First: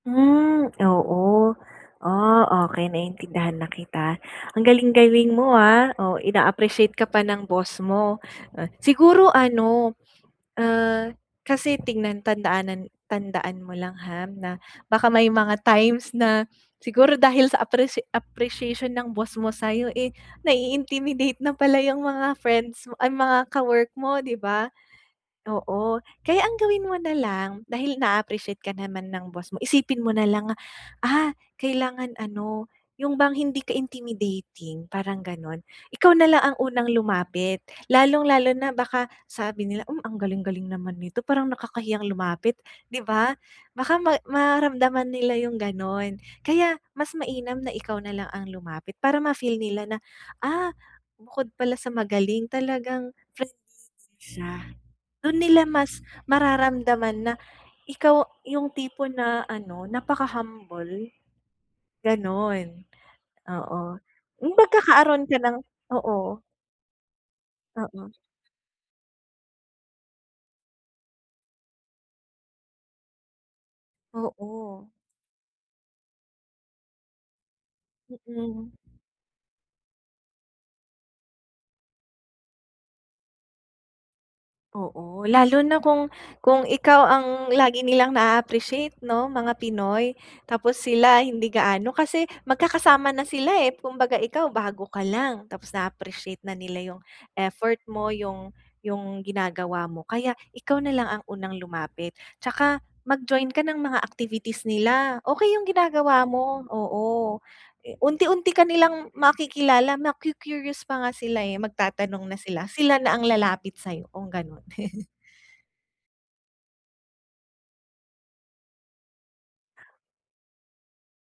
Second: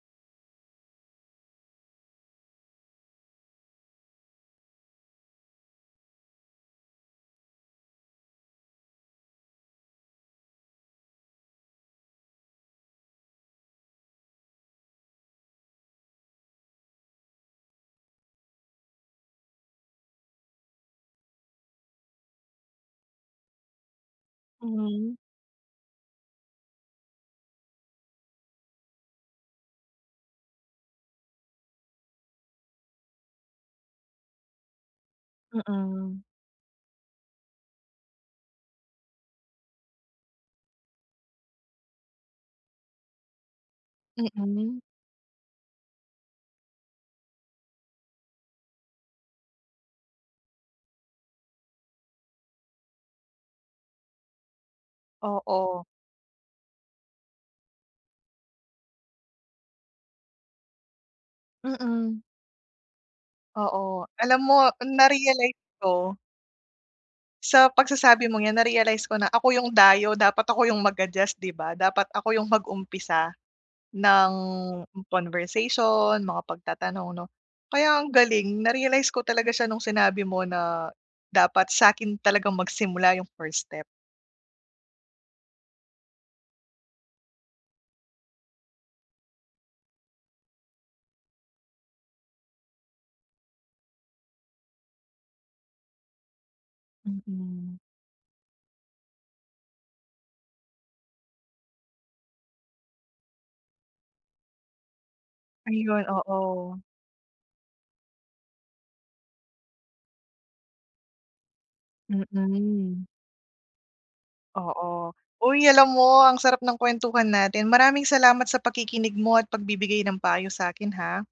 Hmm, oo. Ah, okey, naintindihan na kita. Ang galing-galing mo, ah. Oh, ina-appreciate ka pa ng boss mo. Siguro ano, ah, kasi tignan tandaanan tandaan mo lang, ha, na baka may mga times na siguro dahil sa apprecia appreciation ng boss mo sa'yo, eh, nai-intimidate na pala yung mga friends mo, ay, mga ka-work mo, di ba? Mhm. Oo, kaya ang gawin mo na lang, dahil na-a-appreciate ka naman ng boss mo, isipin mo na lang, ah, kailangan ano, yung bang hindi ka intimidating, parang gano'n. Ikaw Mm. na lang ang unang lumapit lalong lalo na baka sabi nila, "Hmm, ang galing-galing naman nito, parang nakakahiyang lumapit," di ba? Baka ma Mm. maramdaman nila yung gano'n, kaya mas mainam na ikaw na lang ang lumapit para ma feel nila na, "Ah, bukod pala sa magaling, talagang friendly din siya." Dun nila Oo. mas mararamdaman na ikaw yung tipo na ano, napa-kahumble, Mm. gano'n. Oo. Oo. Alam Yung mo, magkakaroon ka ng narealize ko oo. sa Oo. pagsasabi mong 'yan, na-realize ko na ako yung dayo, dapat ako yung mag-adjust, di ba? Dapat ako yung mag-umpisa ng Oo. conversation, mga pagtatanong 'no. Kaya ang galing, Mm. na-realize ko talaga siya nung sinabi mo na dapat sa'kin talagang magsimula yung first step. Oo, lalo na kung kung ikaw ang lagi nilang na-a-appreciate 'no, mga Pinoy. Tapos sila hindi gaano kasi magkakasama na sila, eh, kumbaga ikaw bago ka lang, tapos na-a-appreciate na nila yung Mm. effort mo, yung yung ginagawa mo, kaya ikaw na lang ang unang lumapit. Tsaka mag-join ka ng mga activities nila. Okey yung Ayun, ginagawa mo, oo. oo, unti-unti ka nilang makikilala, maku-curious pa nga sila, eh, magtatanong na sila. Sila Mm. na ang lalapit sa'yo kung ganun. Oo. Uy, alam mo ang sarap ng kuwentuhan natin. Maraming salamat sa pakikinig mo at pagbibigay ng payo sa'kin, ha.